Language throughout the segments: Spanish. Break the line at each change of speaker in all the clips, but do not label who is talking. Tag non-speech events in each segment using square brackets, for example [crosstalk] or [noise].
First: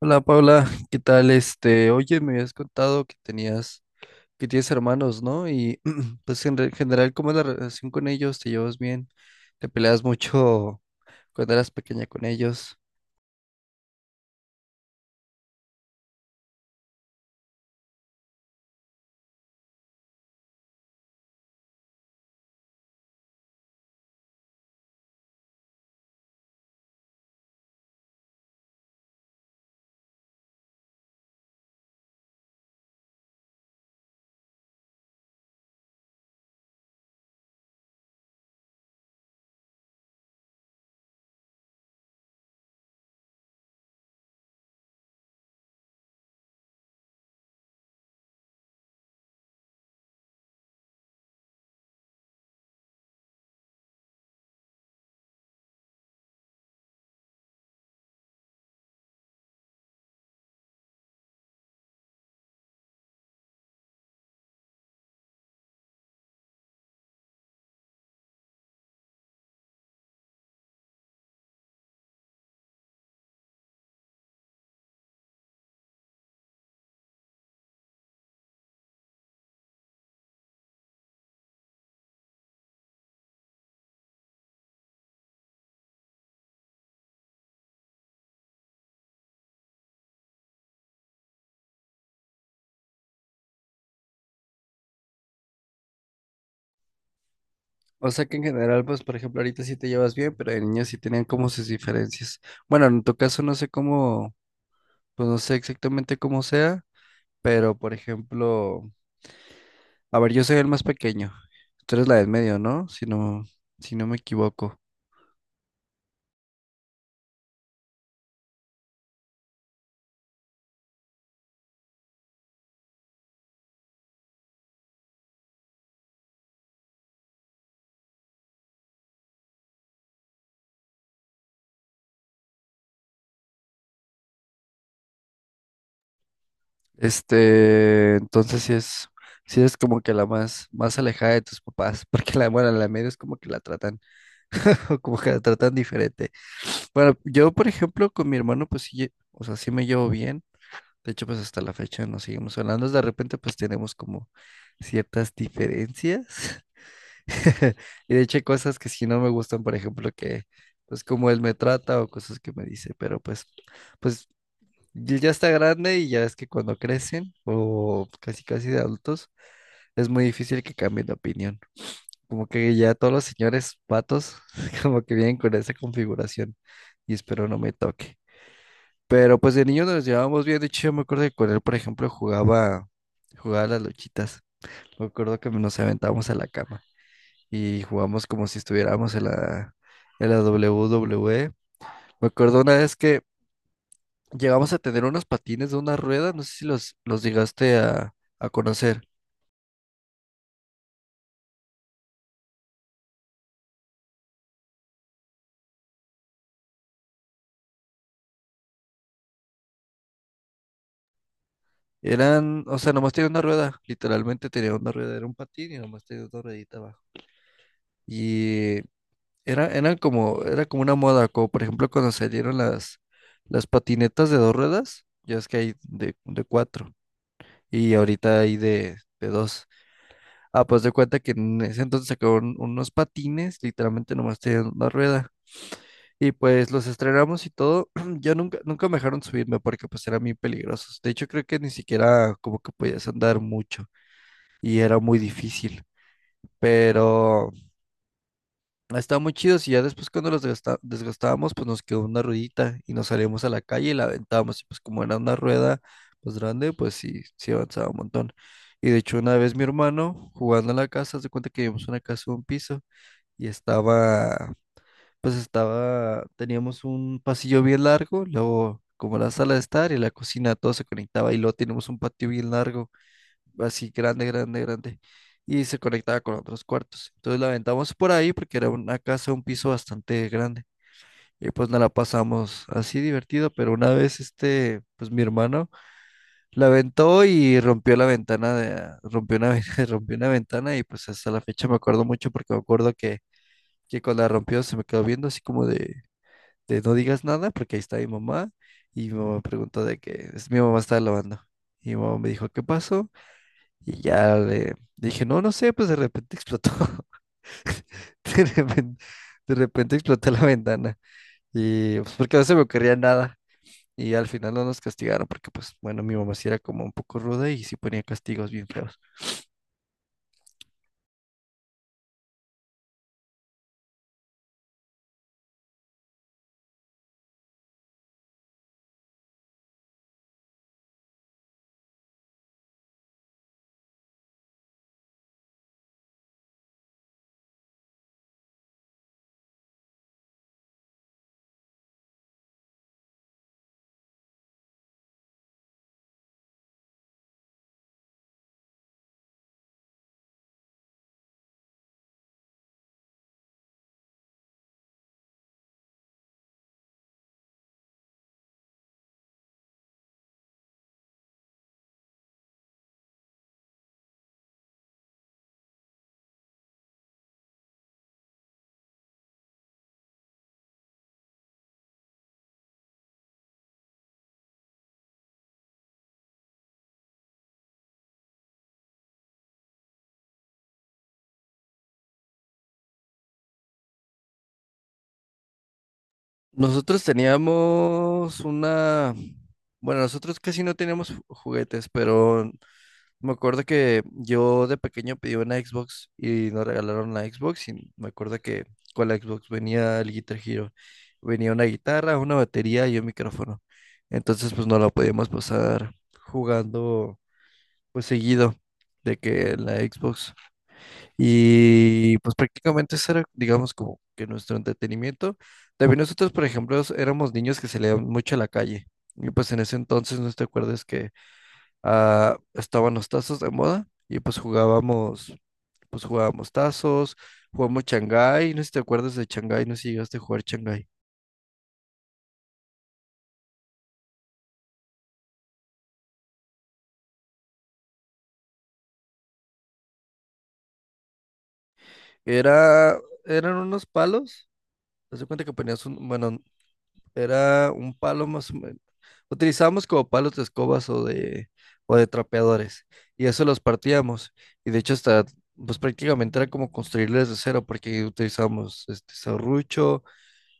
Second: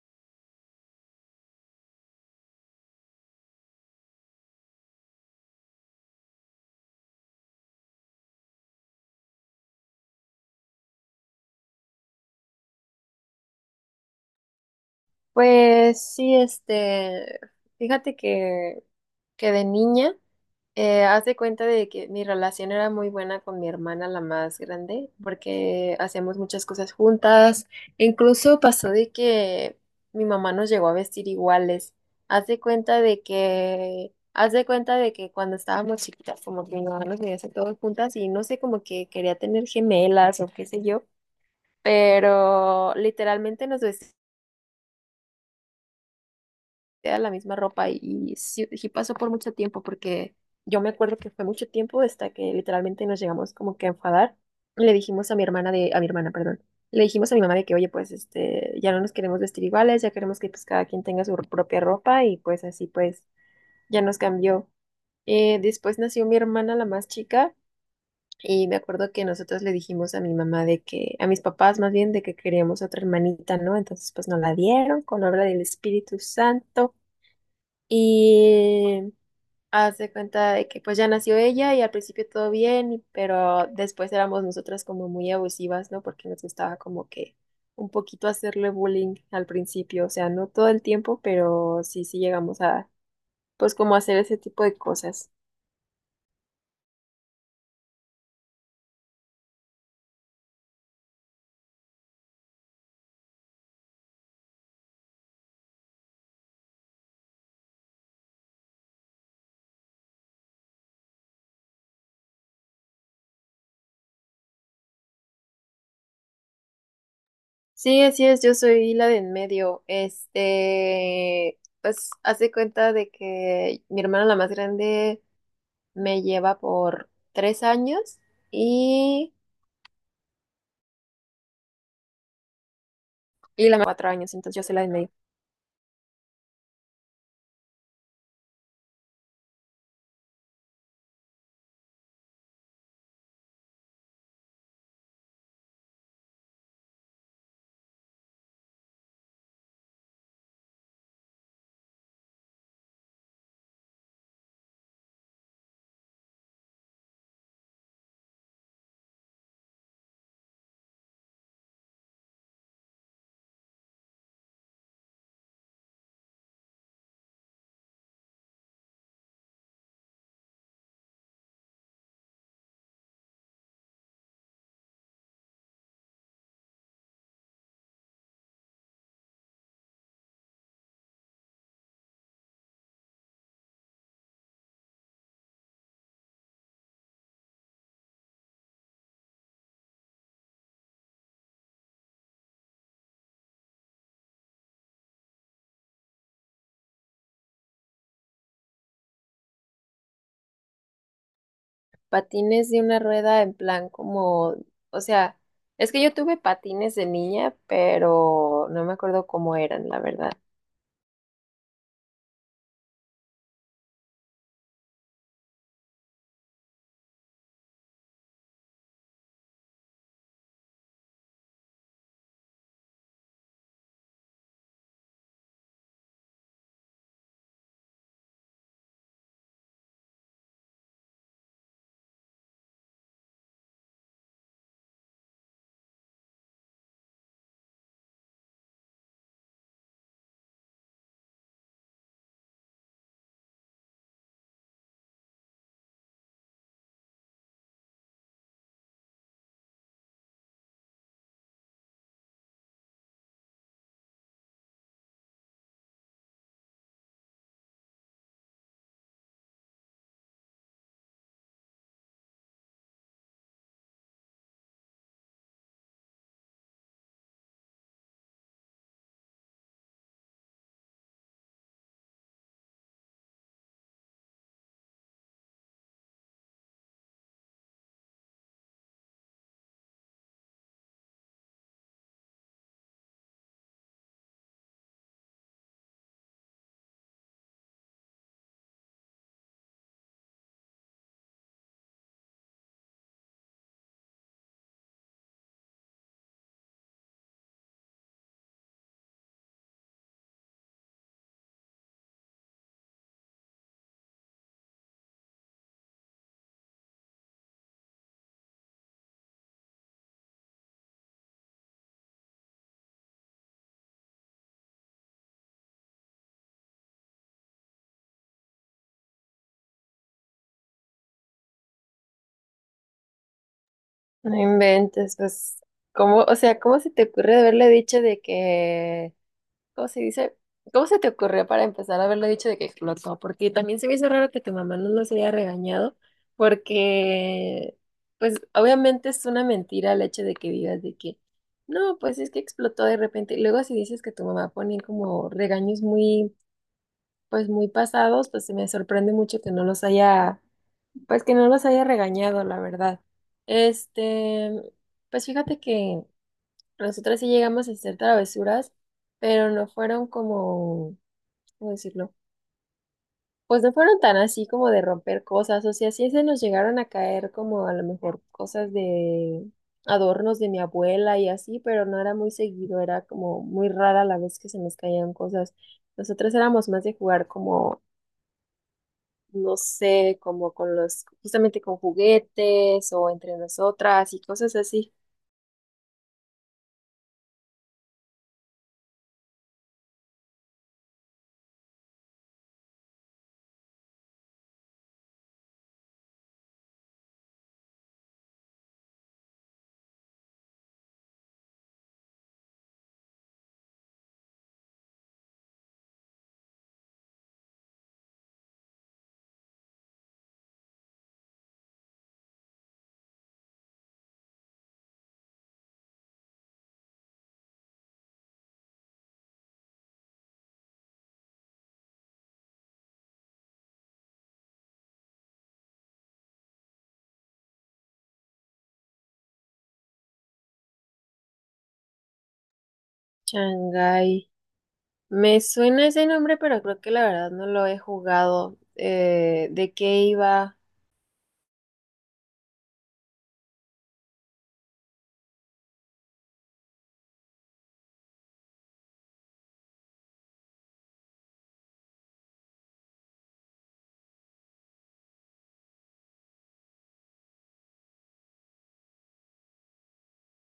Hola Paula, ¿qué tal? Oye, me habías contado que tenías, que tienes hermanos, ¿no? Y [clears throat] pues general, ¿cómo es la relación con ellos? ¿Te llevas bien? ¿Te peleas mucho [laughs] cuando eras pequeña con ellos?
Pues sí, fíjate que, que de niña, haz de cuenta de que mi relación era muy buena con mi hermana, la más grande, porque hacíamos muchas cosas juntas. Incluso pasó de que mi mamá nos llegó a vestir iguales. Haz de cuenta de que cuando estábamos chiquitas, como que mi mamá nos veía hacer todas juntas y no sé, como que quería tener gemelas o qué sé yo, pero literalmente nos vestimos. Era la misma ropa y, sí, sí pasó por mucho tiempo porque yo me acuerdo que fue mucho tiempo hasta que literalmente nos llegamos como que a enfadar. Le dijimos a mi hermana de, a mi hermana, perdón, le dijimos a mi mamá de que, oye, pues este, ya no nos queremos vestir iguales, ya queremos que pues cada quien tenga su propia ropa y pues así pues ya nos cambió. Después nació mi hermana, la más chica, y me acuerdo que nosotros le dijimos a mi mamá de que, a mis papás más bien, de que queríamos otra hermanita, ¿no? Entonces pues nos la dieron con obra del Espíritu Santo. Y hace cuenta de que pues ya nació ella y al principio todo bien, pero después éramos nosotras como muy abusivas, ¿no? Porque nos gustaba como que un poquito hacerle bullying al principio, o sea, no todo el tiempo, pero sí, sí llegamos a pues como hacer ese tipo de cosas.
O sea que en general, pues por ejemplo, ahorita sí te llevas bien, pero de niños sí tenían como sus diferencias. Bueno, en tu caso no sé cómo, pues no sé exactamente cómo sea, pero por ejemplo, a ver, yo soy el más pequeño. Tú eres la del medio, ¿no? Si no, si no me equivoco.
Sí, así es, yo soy la de en medio. Este, pues hace cuenta de que mi hermana la más grande me lleva por 3 años y, y la más 4 años, entonces yo soy la de en medio.
Entonces sí es como que la más, más alejada de tus papás, [laughs] porque la, bueno, la media es como que la tratan, [laughs] como que la tratan diferente. Bueno, yo, por ejemplo, con mi hermano, pues sí, o sea, sí me llevo bien. De hecho, pues hasta la fecha nos seguimos hablando. De repente, pues tenemos como ciertas diferencias. [laughs] Y de hecho, hay cosas que sí no me gustan, por ejemplo, que, pues como él me trata o cosas que me dice, pero pues, ya está grande y ya es que cuando crecen o casi casi de adultos es muy difícil que cambien de opinión. Como que ya todos los señores patos [laughs] como que vienen con esa configuración y espero no me toque. Pero pues de niño nos llevábamos bien. De hecho yo me acuerdo que con él, por ejemplo, jugaba a las luchitas. Me acuerdo que nos aventábamos a la cama y jugamos como si estuviéramos en la w WWE. Me acuerdo una vez que llegamos a tener unos patines de una rueda, no sé si los llegaste a conocer.
Patines de una rueda en plan como, o sea, es que yo tuve patines de niña, pero no me acuerdo cómo eran, la verdad.
Eran, o sea, nomás tenía una rueda, literalmente tenía una rueda, era un patín y nomás tenía una ruedita abajo. Y era, eran como, era como una moda, como por ejemplo cuando salieron las patinetas de dos ruedas, ya es que hay de cuatro y ahorita hay de dos. Ah, pues de cuenta que en ese entonces sacaron unos patines, literalmente nomás tenían una rueda. Y pues los estrenamos y todo. [clears throat] Yo nunca me dejaron subirme porque pues eran muy peligrosos. De hecho, creo que ni siquiera como que podías andar mucho y era muy difícil. Pero estaban muy chidos y ya después cuando los desgastábamos, pues nos quedó una ruedita y nos salíamos a la calle y la aventábamos. Y pues como era una rueda pues grande, pues sí, sí avanzaba un montón. Y de hecho una vez mi hermano jugando en la casa, se cuenta que vivimos en una casa de un piso y estaba, teníamos un pasillo bien largo, luego como la sala de estar y la cocina, todo se conectaba y luego teníamos un patio bien largo, así grande, grande, grande, y se conectaba con otros cuartos. Entonces la aventamos por ahí porque era una casa, un piso bastante grande. Y pues nos la pasamos así divertido, pero una vez pues mi hermano la aventó y rompió rompió [laughs] rompió una ventana y pues hasta la fecha me acuerdo mucho porque que cuando la rompió se me quedó viendo así como de no digas nada porque ahí está mi mamá. Y mi mamá preguntó de que es mi mamá estaba lavando. Y mi mamá me dijo, ¿qué pasó? Y ya le dije, no, no sé, pues de repente explotó. [laughs] De repente, de repente explotó la ventana. Y pues porque no se me ocurría nada. Y al final no nos castigaron porque pues bueno, mi mamá sí era como un poco ruda y sí ponía castigos bien feos.
No inventes, pues, o sea, ¿cómo se te ocurre haberle dicho de que... ¿Cómo se dice? ¿Cómo se te ocurrió para empezar a haberlo dicho de que explotó? Porque también se me hizo raro que tu mamá no nos haya regañado, porque, pues, obviamente es una mentira el hecho de que digas de que, no, pues es que explotó de repente. Y luego si dices que tu mamá ponía como regaños muy, pues, muy pasados, pues se me sorprende mucho que no los haya, pues, que no los haya regañado, la verdad. Este, pues fíjate que nosotras sí llegamos a hacer travesuras pero no fueron como... ¿Cómo decirlo? Pues no fueron tan así como de romper cosas, o sea, sí se nos llegaron a caer como a lo mejor cosas de adornos de mi abuela y así, pero no era muy seguido, era como muy rara la vez que se nos caían cosas. Nosotros éramos más de jugar como, no sé, justamente con juguetes o entre nosotras y cosas así.
Nosotros teníamos una... Bueno, nosotros casi no teníamos juguetes, pero me acuerdo que yo de pequeño pedí una Xbox y nos regalaron la Xbox y me acuerdo que con la Xbox venía el Guitar Hero, venía una guitarra, una batería y un micrófono. Entonces pues no la podíamos pasar jugando pues seguido de que en la Xbox. Y pues prácticamente eso era, digamos, como que nuestro entretenimiento. También nosotros, por ejemplo, éramos niños que salían mucho a la calle. Y pues en ese entonces, no te acuerdas que ah, estaban los tazos de moda y pues pues jugábamos tazos, jugamos Shanghái, no sé si te acuerdas de Shanghái, no sé si llegaste a jugar Shanghái.
Shanghai. Me suena ese nombre, pero creo que la verdad no lo he jugado. ¿De qué iba?
Era, eran unos palos, haz de cuenta que bueno, era un palo más o menos, utilizábamos como palos de escobas o de trapeadores y eso los partíamos y de hecho hasta... Pues prácticamente era como construirles de cero porque utilizábamos este serrucho,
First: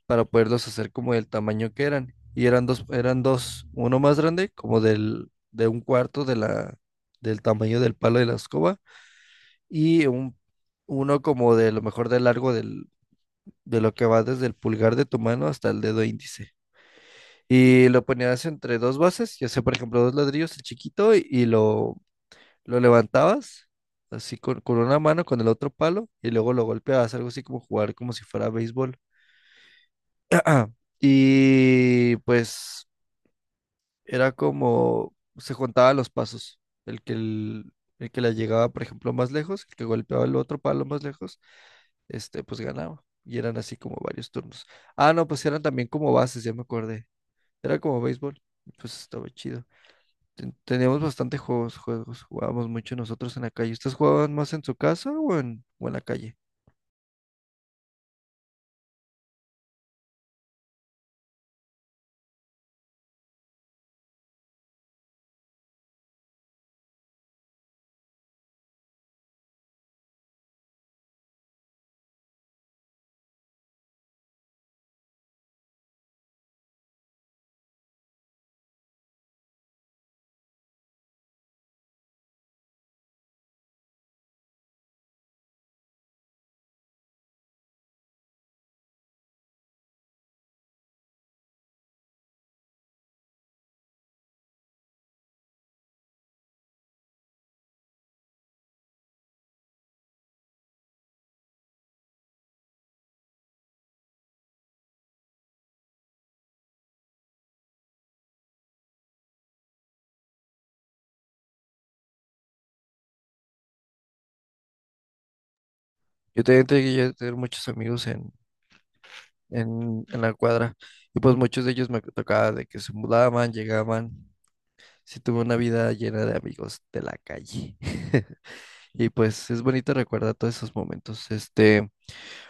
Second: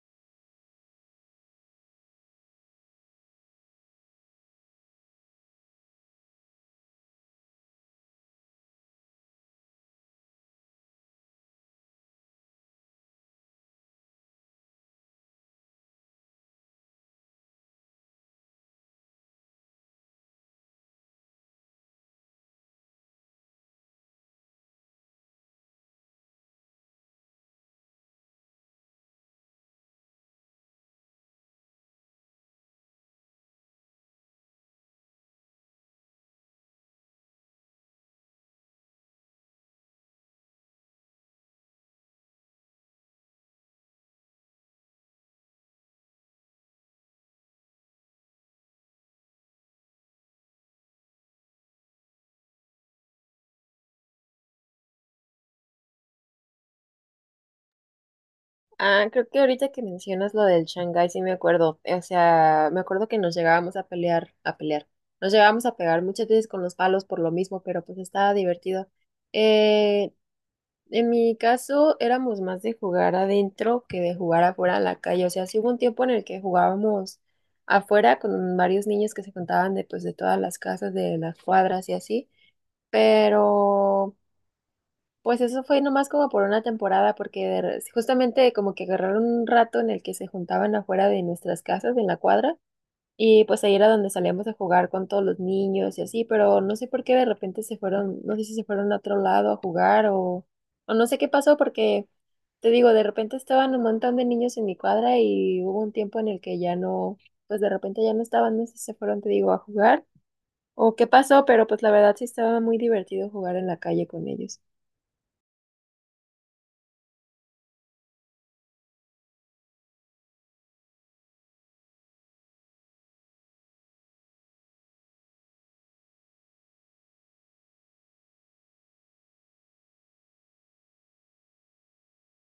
para poderlos hacer como del tamaño que eran. Y eran dos, uno más grande, de un cuarto de del tamaño del palo de la escoba, y un, uno como de lo mejor de largo de lo que va desde el pulgar de tu mano hasta el dedo índice. Y lo ponías entre dos bases, ya sea por ejemplo dos ladrillos, el chiquito, y lo levantabas así con una mano, con el otro palo, y luego lo golpeabas, algo así como jugar como si fuera béisbol. [clears throat] Y pues era como se juntaban los pasos. El que, el, el que la llegaba, por ejemplo, más lejos, el que golpeaba el otro palo más lejos, pues ganaba. Y eran así como varios turnos. Ah, no, pues eran también como bases, ya me acordé. Era como béisbol. Y pues estaba chido. Teníamos bastante juegos. Jugábamos mucho nosotros en la calle. ¿Ustedes jugaban más en su casa o en la calle?
Ah, creo que ahorita que mencionas lo del Shanghái, sí me acuerdo. O sea, me acuerdo que nos llegábamos a pelear. Nos llegábamos a pegar muchas veces con los palos por lo mismo, pero pues estaba divertido. Eh, en mi caso, éramos más de jugar adentro que de jugar afuera en la calle. O sea, sí hubo un tiempo en el que jugábamos afuera con varios niños que se juntaban de, pues, de todas las casas, de las cuadras y así. Pero. Pues eso fue nomás como por una temporada, porque justamente como que agarraron un rato en el que se juntaban afuera de nuestras casas, en la cuadra, y pues ahí era donde salíamos a jugar con todos los niños y así, pero no sé por qué de repente se fueron, no sé si se fueron a otro lado a jugar o no sé qué pasó, porque te digo, de repente estaban un montón de niños en mi cuadra y hubo un tiempo en el que ya no, pues de repente ya no estaban, no sé si se fueron, te digo, a jugar o qué pasó, pero pues la verdad sí estaba muy divertido jugar en la calle con ellos.
Yo también llegué a tener muchos amigos en la cuadra. Y pues muchos de ellos me tocaba de que se mudaban, llegaban. Sí tuve una vida llena de amigos de la calle. [laughs] Y pues es bonito recordar todos esos momentos.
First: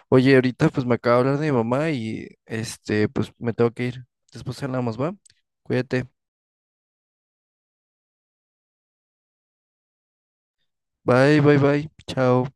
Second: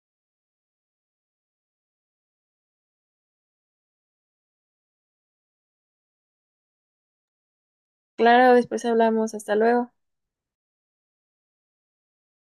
Oye, ahorita pues me acaba de hablar de mi mamá y pues me tengo que ir. Después hablamos, ¿va? Cuídate.
Claro, después hablamos. Hasta luego.
Bye, bye, bye. Chao.